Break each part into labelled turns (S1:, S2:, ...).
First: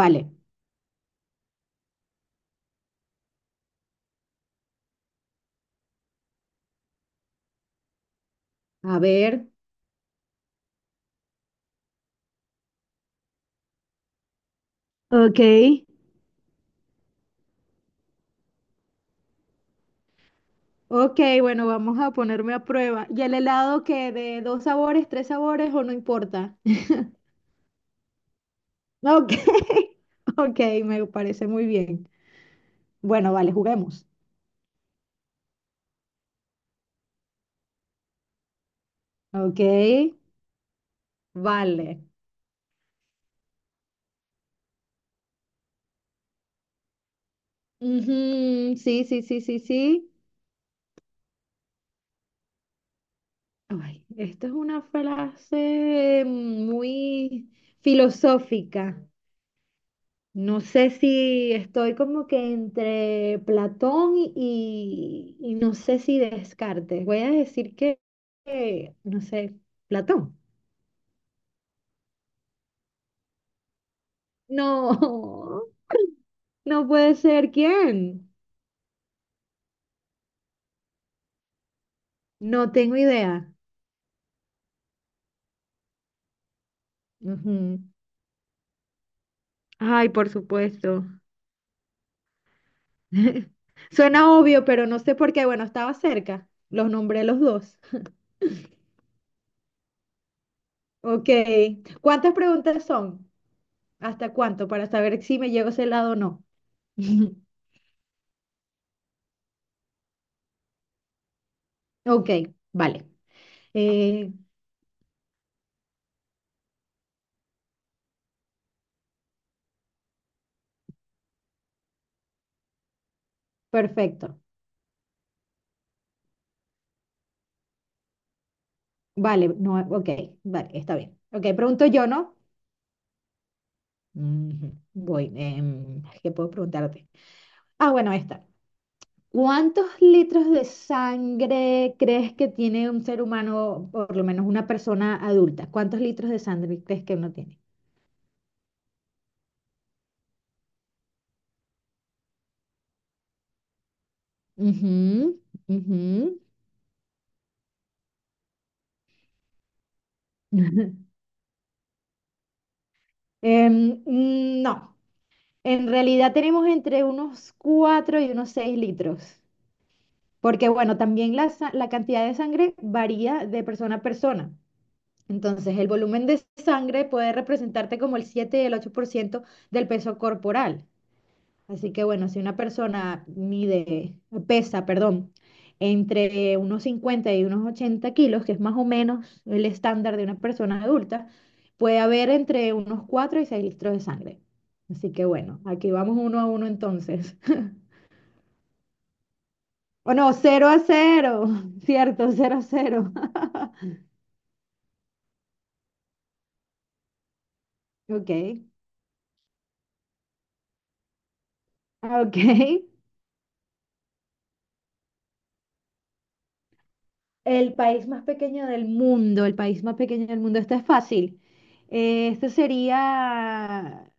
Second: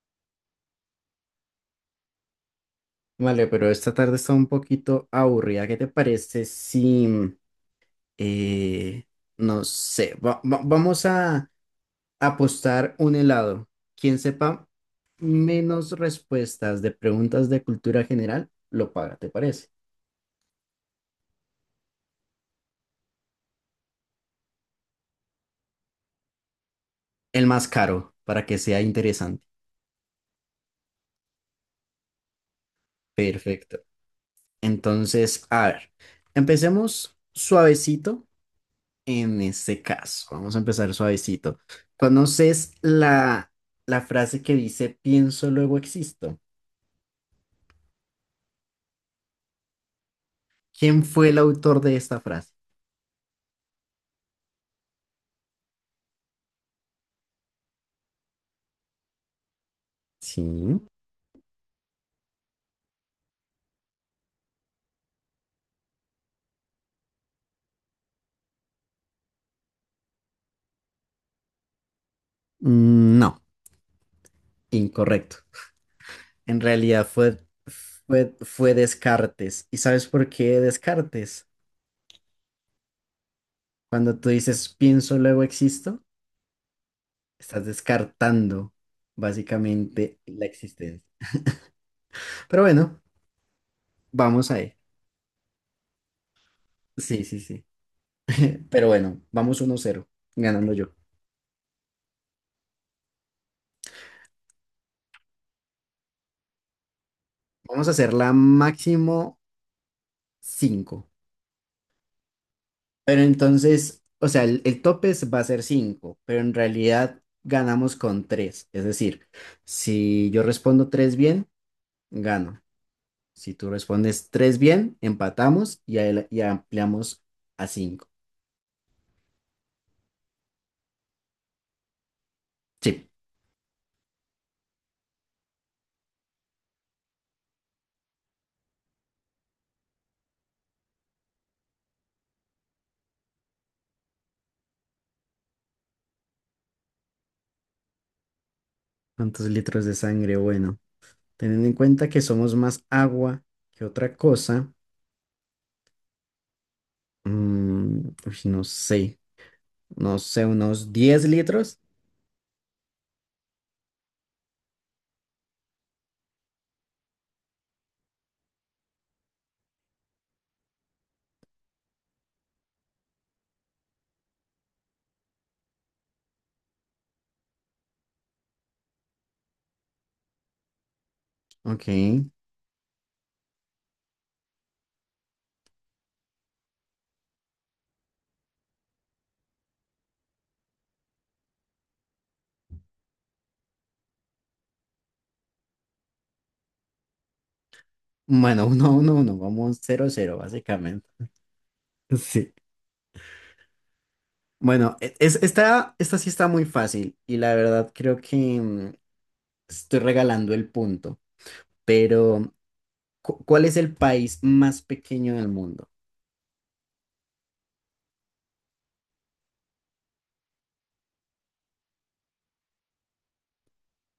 S1: Vale,
S2: Vale, pero esta tarde está un poquito aburrida. ¿Qué te parece si,
S1: a
S2: eh,
S1: ver.
S2: no sé, vamos a apostar un helado? Quien sepa
S1: Ok.
S2: menos respuestas de preguntas de cultura general, lo paga, ¿te parece?
S1: Ok, bueno, vamos a ponerme a prueba. ¿Y el helado que de dos sabores, tres sabores o no importa?
S2: El más caro, para que sea
S1: Ok,
S2: interesante.
S1: ok, me parece muy bien. Bueno, vale,
S2: Perfecto.
S1: juguemos.
S2: Entonces, a ver, empecemos suavecito. En
S1: Ok,
S2: este caso, vamos a empezar suavecito.
S1: vale.
S2: ¿Conoces la frase que dice pienso, luego existo?
S1: Ujú, sí, sí, sí, sí, sí.
S2: ¿Quién fue el autor de esta frase?
S1: Ay, esta es una frase muy filosófica. No
S2: Sí.
S1: sé si estoy como que entre Platón y no sé si Descartes. Voy a decir que, no sé, Platón.
S2: Mm, no, incorrecto.
S1: No,
S2: En
S1: no
S2: realidad
S1: puede
S2: fue,
S1: ser. ¿Quién?
S2: fue, fue Descartes. ¿Y sabes por qué Descartes?
S1: No tengo idea.
S2: Cuando tú dices pienso, luego existo, estás
S1: Ujú.
S2: descartando
S1: Ay,
S2: básicamente
S1: por
S2: la existencia.
S1: supuesto.
S2: Pero bueno,
S1: Suena
S2: vamos
S1: obvio,
S2: ahí.
S1: pero no sé por qué. Bueno, estaba cerca. Los
S2: Sí,
S1: nombré
S2: sí,
S1: los
S2: sí.
S1: dos.
S2: Pero bueno, vamos 1-0, ganando yo.
S1: Ok. ¿Cuántas preguntas son? ¿Hasta cuánto? Para saber si me llego a ese lado o no.
S2: Vamos a hacer la máximo cinco.
S1: Ok, vale.
S2: Pero entonces, o
S1: Eh,
S2: sea, el tope va a ser 5 pero en realidad ganamos con tres. Es decir, si yo respondo 3 bien, gano. Si tú respondes
S1: Perfecto.
S2: 3 bien, empatamos y, ahí y ampliamos a cinco.
S1: Vale, no, ok, vale, está bien. Ok, pregunto yo, ¿no?
S2: Sí.
S1: Ujú, voy, ¿qué puedo preguntarte? Ah, bueno, esta. ¿Cuántos litros de sangre crees que tiene un ser humano, por lo menos una persona adulta? ¿Cuántos litros de sangre crees que uno tiene?
S2: ¿Cuántos litros de sangre? Bueno, teniendo en cuenta que somos más agua que otra cosa,
S1: Ujú, ujú.
S2: uy, no sé, unos 10 litros.
S1: No, en realidad tenemos entre unos 4 y unos 6 litros. Porque bueno, también la cantidad de sangre varía de persona a persona. Entonces, el volumen de sangre puede representarte como el 7 y el 8 por ciento del peso corporal. Así que
S2: Ok.
S1: bueno, si una persona mide, pesa, perdón, entre unos 50 y unos 80 kilos, que es más o menos el estándar de una persona adulta, puede haber entre unos 4 y 6 litros de sangre. Así que bueno, aquí vamos 1-1 entonces.
S2: Bueno, uno, uno, uno, vamos cero
S1: O no,
S2: cero
S1: cero a
S2: básicamente.
S1: cero Cierto,
S2: Sí.
S1: 0-0.
S2: Bueno, es, esta sí está muy fácil y la verdad creo que
S1: Ok,
S2: mm, estoy regalando el punto,
S1: ok.
S2: pero ¿cuál es el país más pequeño del mundo?
S1: El país más pequeño del mundo, el país más pequeño del mundo, esto es fácil. Este sería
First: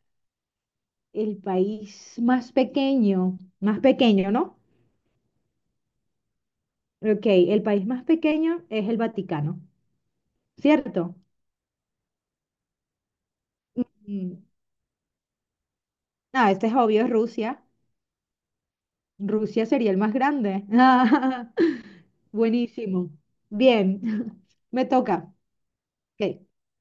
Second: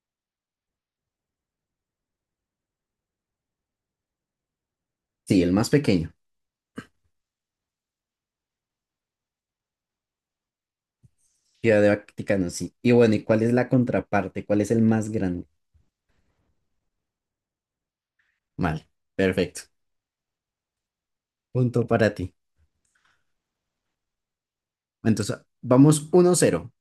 S1: el país más pequeño, ¿no?
S2: Sí, el más pequeño,
S1: Ok, el país más pequeño es el Vaticano, ¿cierto?
S2: Ciudad de Vaticano, sí. Y bueno, ¿y cuál es la
S1: Mm,
S2: contraparte? ¿Cuál es el más grande?
S1: Ah, este es obvio, es Rusia.
S2: Vale, perfecto.
S1: Rusia sería el más grande.
S2: Punto para ti.
S1: Buenísimo. Bien, me toca.
S2: Entonces, vamos uno
S1: Ok.
S2: cero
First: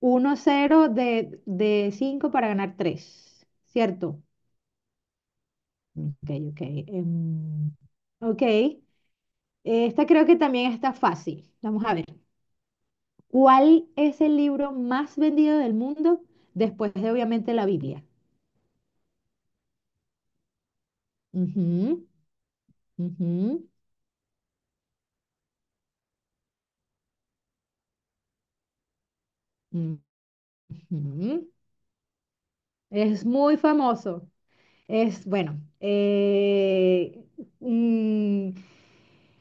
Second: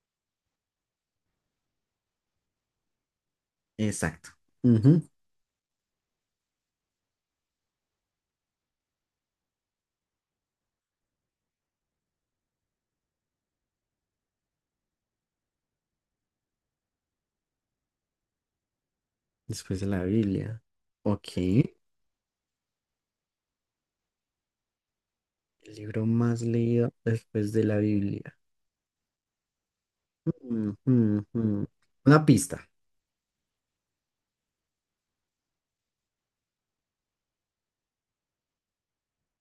S1: 1-0 de 5 para ganar tres, ¿cierto?
S2: Exacto. Ujú.
S1: Ok, ok. em, ok, esta creo que también está fácil. Vamos a ver. ¿Cuál es el libro más vendido del mundo después de, obviamente, la Biblia?
S2: Después de la Biblia. Ok.
S1: Ujú, ujú,
S2: El libro más leído después de la Biblia. Mm, mm,
S1: ujú.
S2: mm. Una pista.
S1: Es muy famoso. Es, bueno, mm,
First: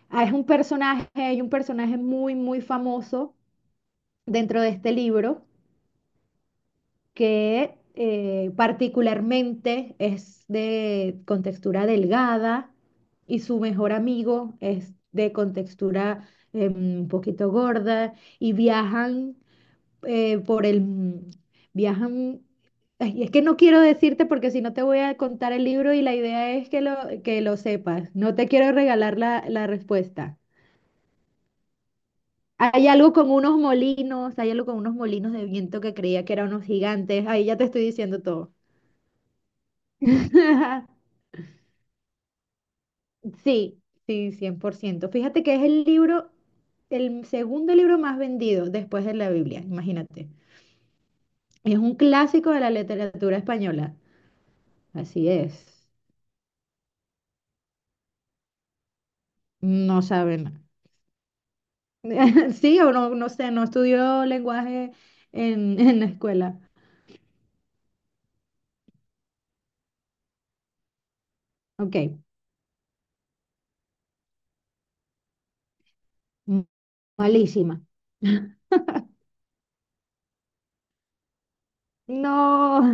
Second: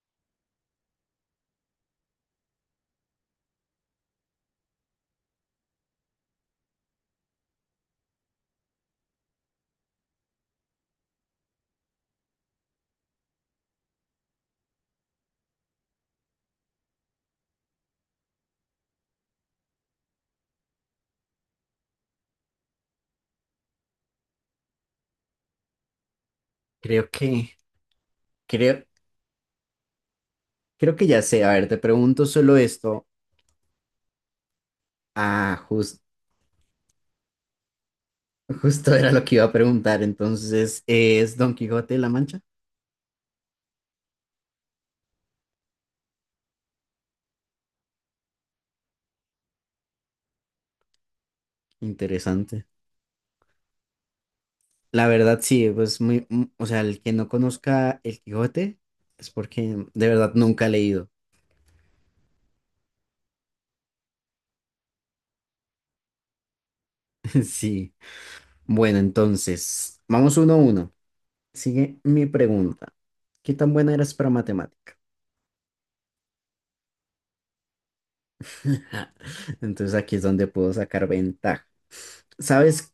S1: Ah, Es un personaje, hay un personaje muy, muy famoso dentro de este libro que particularmente es de contextura delgada y su mejor amigo es de contextura un poquito gorda y viajan por el... viajan... ay, es que no quiero decirte porque si no te voy a contar el libro y la idea es que
S2: Creo
S1: que lo
S2: que,
S1: sepas. No te quiero
S2: creo,
S1: regalar la respuesta.
S2: creo que ya sé. A ver, te pregunto solo
S1: Hay
S2: esto.
S1: algo con unos molinos, hay algo con unos molinos de
S2: Ah,
S1: viento que creía que eran unos gigantes. Ahí ya te estoy diciendo todo.
S2: justo era lo que iba a preguntar. Entonces, ¿es Don Quijote de la Mancha?
S1: Sí, sí, 100%. Fíjate que es el libro, el segundo libro más vendido después de la Biblia, imagínate. Es un clásico de
S2: Interesante.
S1: la literatura española.
S2: La
S1: Así
S2: verdad, sí,
S1: es.
S2: pues muy, o sea, el que no conozca el Quijote es porque
S1: No
S2: de verdad
S1: saben.
S2: nunca ha leído.
S1: Sí, o no, no sé, no estudió lenguaje en, en la escuela.
S2: Sí. Bueno, entonces, vamos 1-1. Sigue
S1: Ok.
S2: mi pregunta. ¿Qué tan buena eras para matemática?
S1: m- Malísima.
S2: Entonces aquí es donde puedo sacar ventaja.
S1: No.
S2: ¿Sabes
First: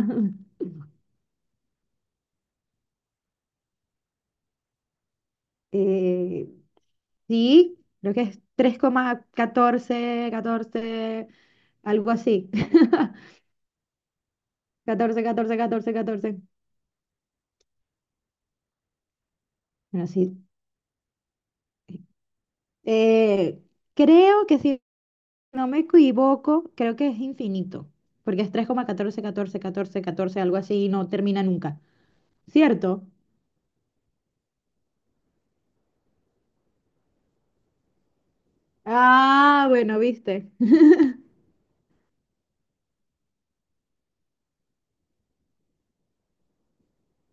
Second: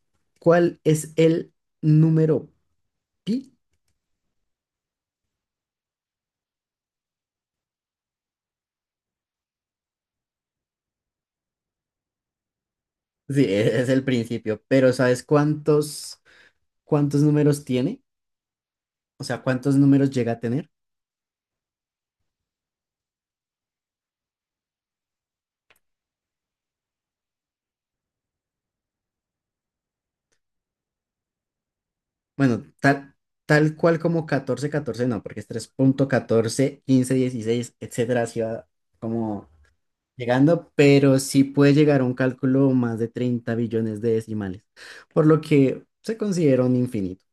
S2: cuál es el número pi?
S1: Eh, Sí, creo que es 3,14, 14, algo así.
S2: Sí, es el principio, pero ¿sabes
S1: Catorce, catorce, catorce,
S2: cuántos,
S1: catorce.
S2: cuántos números tiene? O sea, ¿cuántos
S1: Bueno,
S2: números llega
S1: sí.
S2: a tener?
S1: Eh, Creo que si no me equivoco, creo que es infinito, porque es 3,14, catorce, catorce, catorce, algo así y no termina nunca.
S2: Bueno,
S1: ¿Cierto?
S2: tal cual como 14 14 no, porque es tres punto catorce quince dieciséis etcétera, así va como
S1: Ah, bueno, viste.
S2: llegando, pero sí puede llegar a un cálculo más de 30 billones de decimales, por lo que se considera un infinito.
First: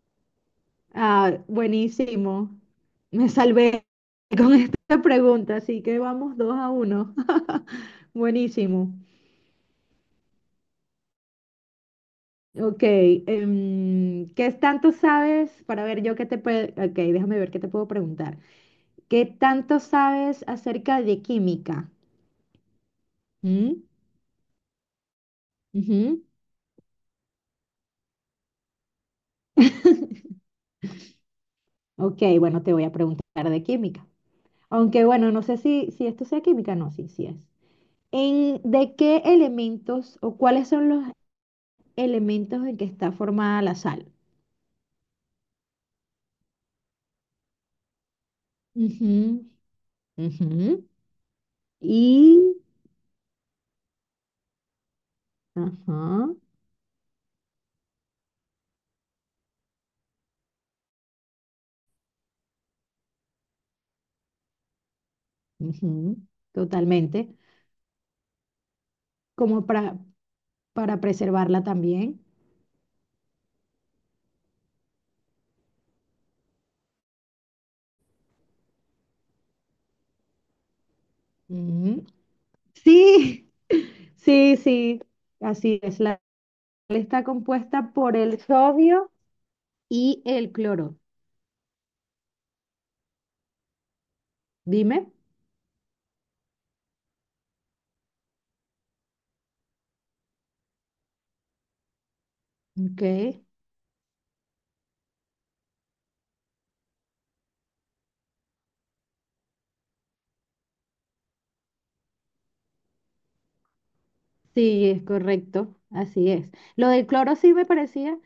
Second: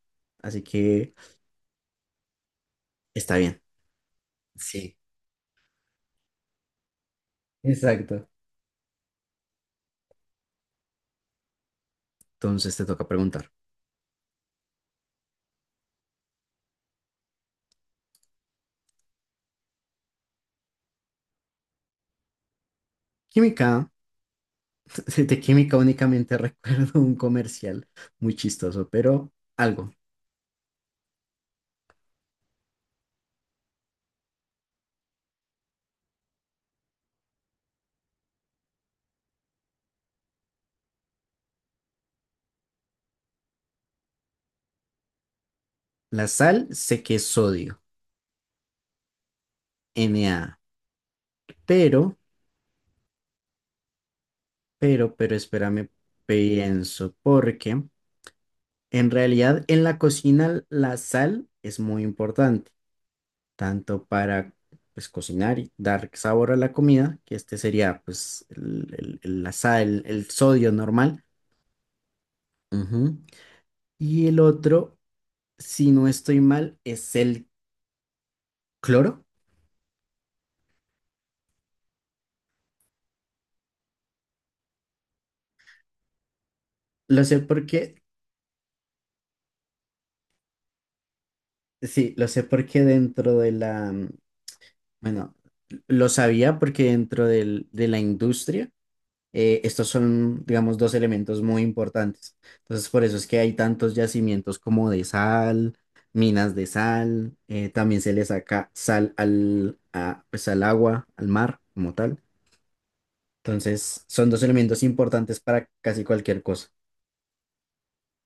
S2: Así que
S1: Ah, buenísimo. Me
S2: está bien.
S1: salvé con
S2: Sí,
S1: esta pregunta, así que vamos 2-1.
S2: exacto.
S1: Buenísimo.
S2: Entonces
S1: Ok,
S2: te toca preguntar.
S1: ¿qué tanto sabes? Para ver yo qué te puedo... Ok, déjame ver qué te puedo preguntar. ¿Qué tanto sabes acerca de química? ¿Mm?
S2: Química. De química
S1: Ujú.
S2: únicamente recuerdo un comercial muy chistoso, pero algo.
S1: Ok, bueno, te voy a preguntar de química. Aunque bueno, no sé si esto sea química, no, sí, sí es. ¿En, de qué elementos o cuáles son los elementos en que está formada la sal?
S2: La sal sé que es sodio,
S1: Ujú,
S2: Na.
S1: ujú.
S2: Pero,
S1: Y,
S2: pero, espérame,
S1: ajá,
S2: pienso, porque en realidad en la cocina la sal es muy importante, tanto para pues cocinar y dar
S1: ujú,
S2: sabor a la comida, que
S1: totalmente.
S2: este sería pues la
S1: Como
S2: sal, el sodio
S1: para
S2: normal.
S1: preservarla también.
S2: Ujú. Y el otro, si no estoy mal, es el cloro.
S1: Mm, Sí, sí, sí, así es. La sal
S2: Lo
S1: está
S2: sé
S1: compuesta
S2: porque,
S1: por el sodio y el cloro.
S2: sí, lo sé porque dentro de la,
S1: Dime.
S2: bueno, lo sabía porque de la industria, estos son, digamos, dos elementos muy importantes. Entonces, por eso es que
S1: Ok.
S2: hay tantos yacimientos como de sal, minas de sal, también se le saca sal pues, al agua, al mar, como tal. Entonces, son dos elementos
S1: Sí, es
S2: importantes para
S1: correcto,
S2: casi
S1: así
S2: cualquier
S1: es.
S2: cosa.
S1: Lo del cloro sí me parecía.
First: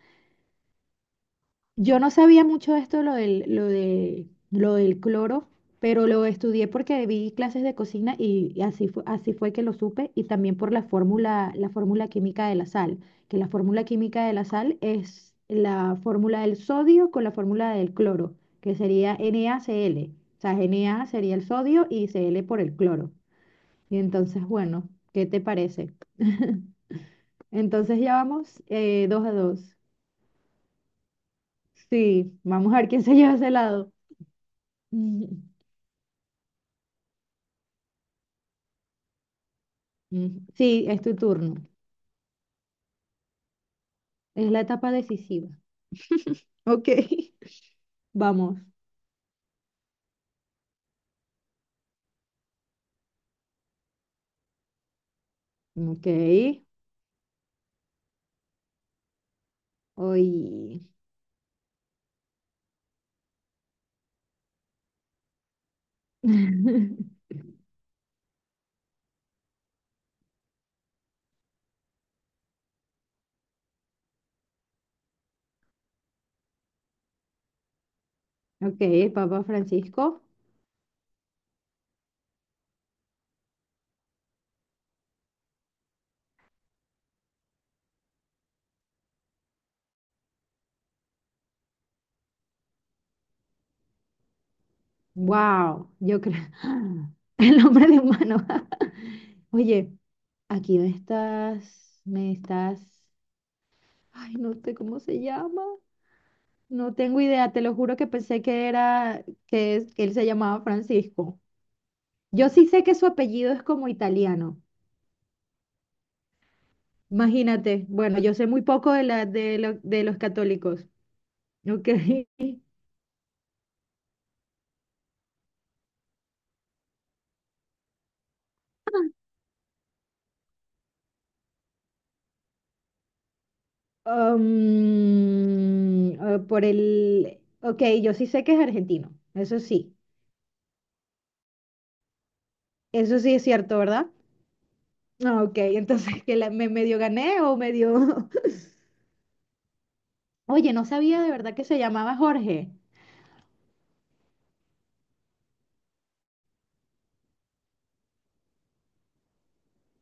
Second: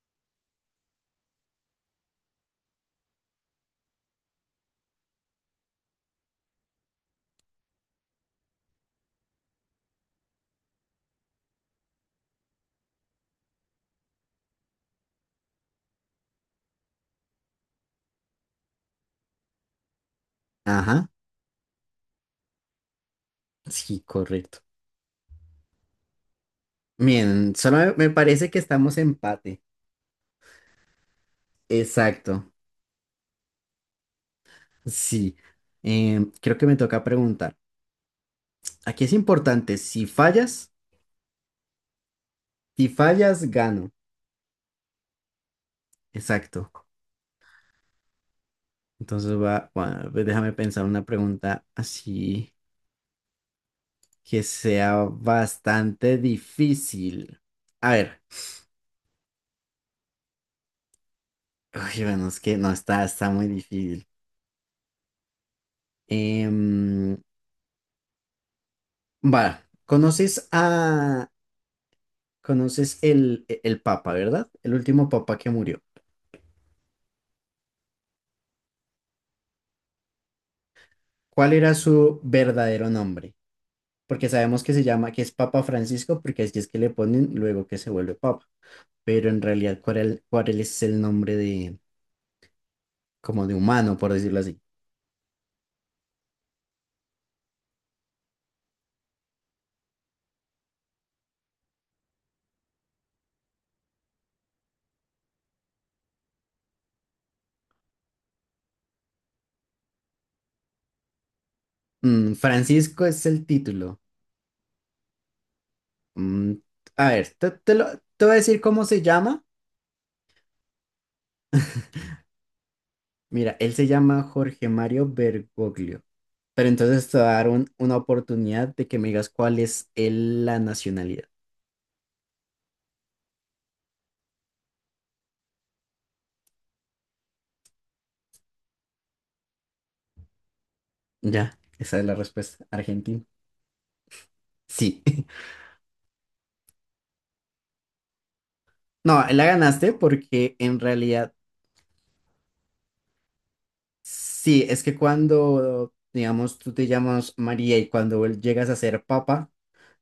S1: Yo no sabía mucho de esto, lo del cloro, pero lo estudié porque vi clases de cocina y así fue que lo supe, y también por la fórmula química de la sal, que la fórmula química de la sal es la fórmula del sodio con la fórmula del cloro, que sería NaCl. O sea, Na
S2: Ajá.
S1: sería el sodio y Cl por el cloro. Y
S2: Sí,
S1: entonces,
S2: correcto.
S1: bueno, ¿qué te parece?
S2: Bien, solo
S1: Entonces
S2: me
S1: ya
S2: parece que
S1: vamos
S2: estamos
S1: dos a
S2: empate.
S1: dos. Sí,
S2: Exacto.
S1: vamos a ver quién se lleva ese lado.
S2: Sí. Creo que me toca preguntar. Aquí es importante,
S1: Ujú. Sí, es tu turno.
S2: si fallas, gano.
S1: Es la etapa decisiva.
S2: Exacto.
S1: Ok. Vamos.
S2: Entonces va, bueno, pues déjame pensar una pregunta así que sea
S1: Ok.
S2: bastante difícil. A ver.
S1: Hoy.
S2: Uy, bueno, es que no está muy difícil. Em, va, conoces el Papa, ¿verdad? El último Papa que murió.
S1: Ok, el Papa Francisco.
S2: ¿Cuál era su verdadero nombre? Porque sabemos que se llama, que es Papa Francisco, porque así es que le ponen luego que se vuelve Papa. Pero en realidad, ¿cuál es el nombre de, como de humano, por decirlo así?
S1: Wow, yo creo. El hombre de humano. Oye, aquí me estás. Me estás. Ay, no sé cómo se llama. No tengo idea. Te lo juro que pensé que era que, que él se llamaba Francisco.
S2: Mm,
S1: Yo sí sé que
S2: Francisco
S1: su
S2: es el
S1: apellido es como
S2: título.
S1: italiano.
S2: Mm, a ver,
S1: Imagínate, bueno,
S2: te voy
S1: yo
S2: a
S1: sé
S2: decir
S1: muy
S2: cómo
S1: poco
S2: se
S1: de, la,
S2: llama.
S1: de, de los católicos, ¿ok?
S2: Mira, él se llama Jorge Mario Bergoglio. Pero entonces te voy a dar una oportunidad de que me digas cuál es la nacionalidad.
S1: Ok, yo sí sé que es argentino,
S2: Ya, esa es la respuesta.
S1: eso
S2: Argentina.
S1: sí es cierto, ¿verdad?
S2: Sí.
S1: Ah, ok, entonces que me medio gané o medio...
S2: No, la ganaste porque
S1: Oye,
S2: en
S1: no sabía de
S2: realidad
S1: verdad que se llamaba Jorge.
S2: sí, es que cuando, digamos, tú te llamas María y cuando llegas a ser papa,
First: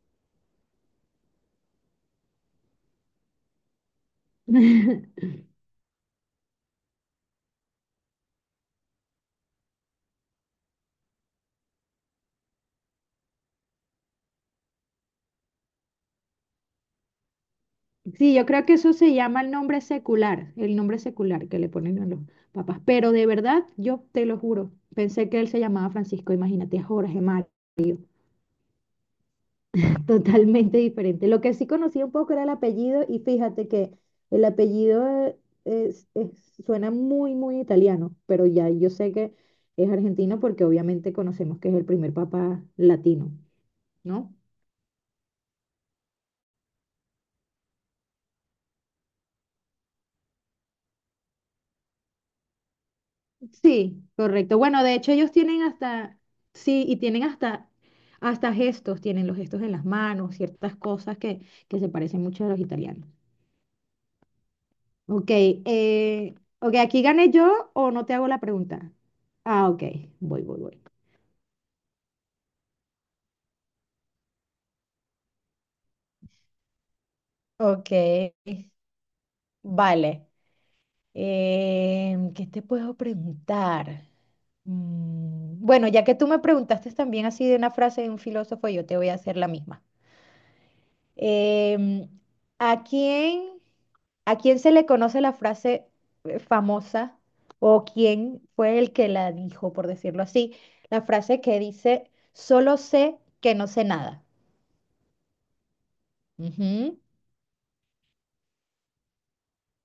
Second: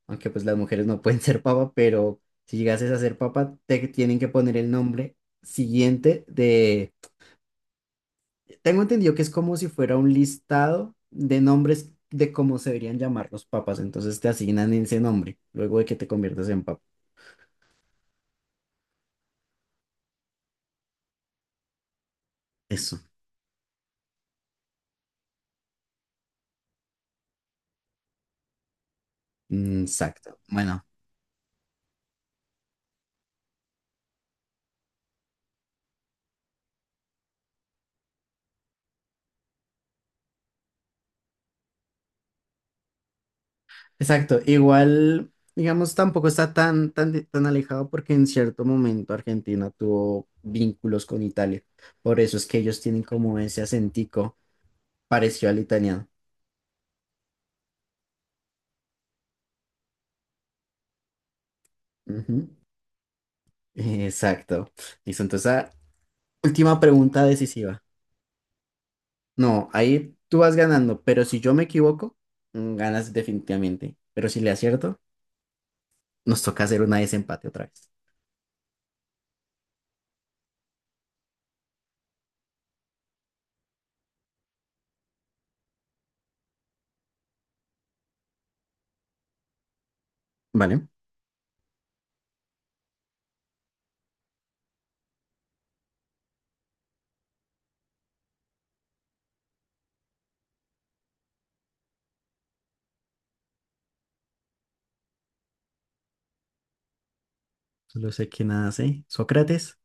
S2: aunque pues las mujeres no pueden ser papa, pero si llegases a ser papa, te tienen que poner el nombre siguiente de... Tengo entendido que es como si fuera un listado de nombres de cómo se deberían llamar los papas, entonces te asignan ese nombre luego de que te conviertas en papa.
S1: Sí, yo creo que eso se llama el nombre secular que le ponen a los papás,
S2: Eso.
S1: pero de verdad, yo te lo juro, pensé que él se llamaba Francisco, imagínate, Jorge,
S2: Mm. Exacto.
S1: totalmente
S2: Bueno.
S1: diferente. Lo que sí conocía un poco era el apellido y fíjate que el apellido es- es- suena muy, muy italiano, pero ya yo sé que es argentino porque obviamente conocemos que es el primer papa latino, ¿no?
S2: Exacto, igual, digamos, tampoco está tan alejado porque en cierto momento Argentina tuvo vínculos con Italia. Por eso es que ellos tienen como ese
S1: Sí,
S2: acentico
S1: correcto. Bueno, de hecho ellos
S2: parecido al
S1: tienen
S2: italiano.
S1: hasta, sí, y tienen hasta, hasta gestos, tienen los gestos en las manos, ciertas cosas que se parecen mucho
S2: Ujú,
S1: a los italianos.
S2: exacto. Listo,
S1: Ok,
S2: entonces,
S1: ok,
S2: última
S1: aquí
S2: pregunta
S1: gané yo
S2: decisiva.
S1: o no te hago la pregunta.
S2: No,
S1: Ah, ok,
S2: ahí tú
S1: voy,
S2: vas
S1: voy, voy.
S2: ganando, pero si yo me equivoco, ganas definitivamente. Pero si le acierto, nos toca hacer una desempate otra vez.
S1: Ok, vale. ¿Qué te puedo preguntar? Bueno, ya que tú me preguntaste también así de una frase de un filósofo, yo te voy a hacer la misma.
S2: ¿Vale?
S1: Em, ¿A quién, a quién se le conoce la frase famosa o quién fue el que la dijo, por decirlo así? La frase que dice, solo sé que no sé nada. Ujú.
S2: Solo sé que nada sé. Sócrates.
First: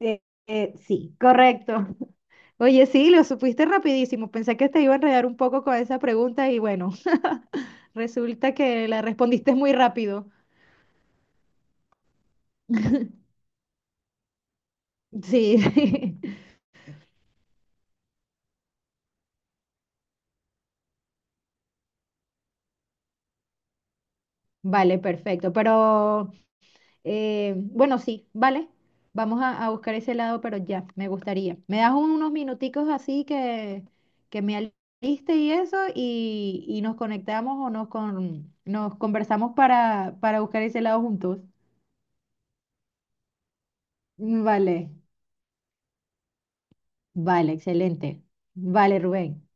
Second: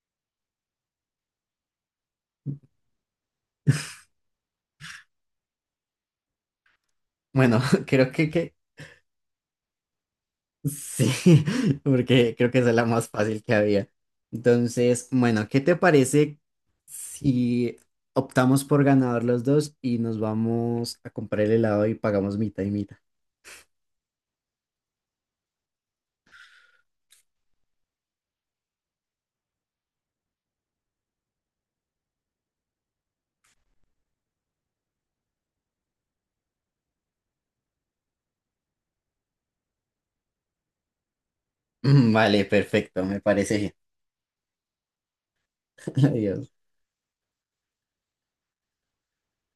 S1: Sí, correcto. Oye, sí, lo supiste rapidísimo. Pensé que te iba a enredar un poco con esa pregunta y bueno,
S2: Bueno, creo que
S1: resulta que la respondiste muy rápido.
S2: sí, porque creo que esa es la más fácil que había. Entonces, bueno, ¿qué te
S1: Sí,
S2: parece si optamos por ganador los dos y nos vamos a comprar el helado y pagamos mitad y mitad?
S1: vale, perfecto. Pero bueno, sí, vale. Vamos a buscar ese lado, pero ya, me gustaría. Me das unos minuticos así que me aliste y eso y nos conectamos o nos, con, nos conversamos para buscar ese lado juntos.
S2: Vale, perfecto, me parece bien.
S1: Vale.
S2: Adiós.
S1: Vale, excelente. Vale, Rubén.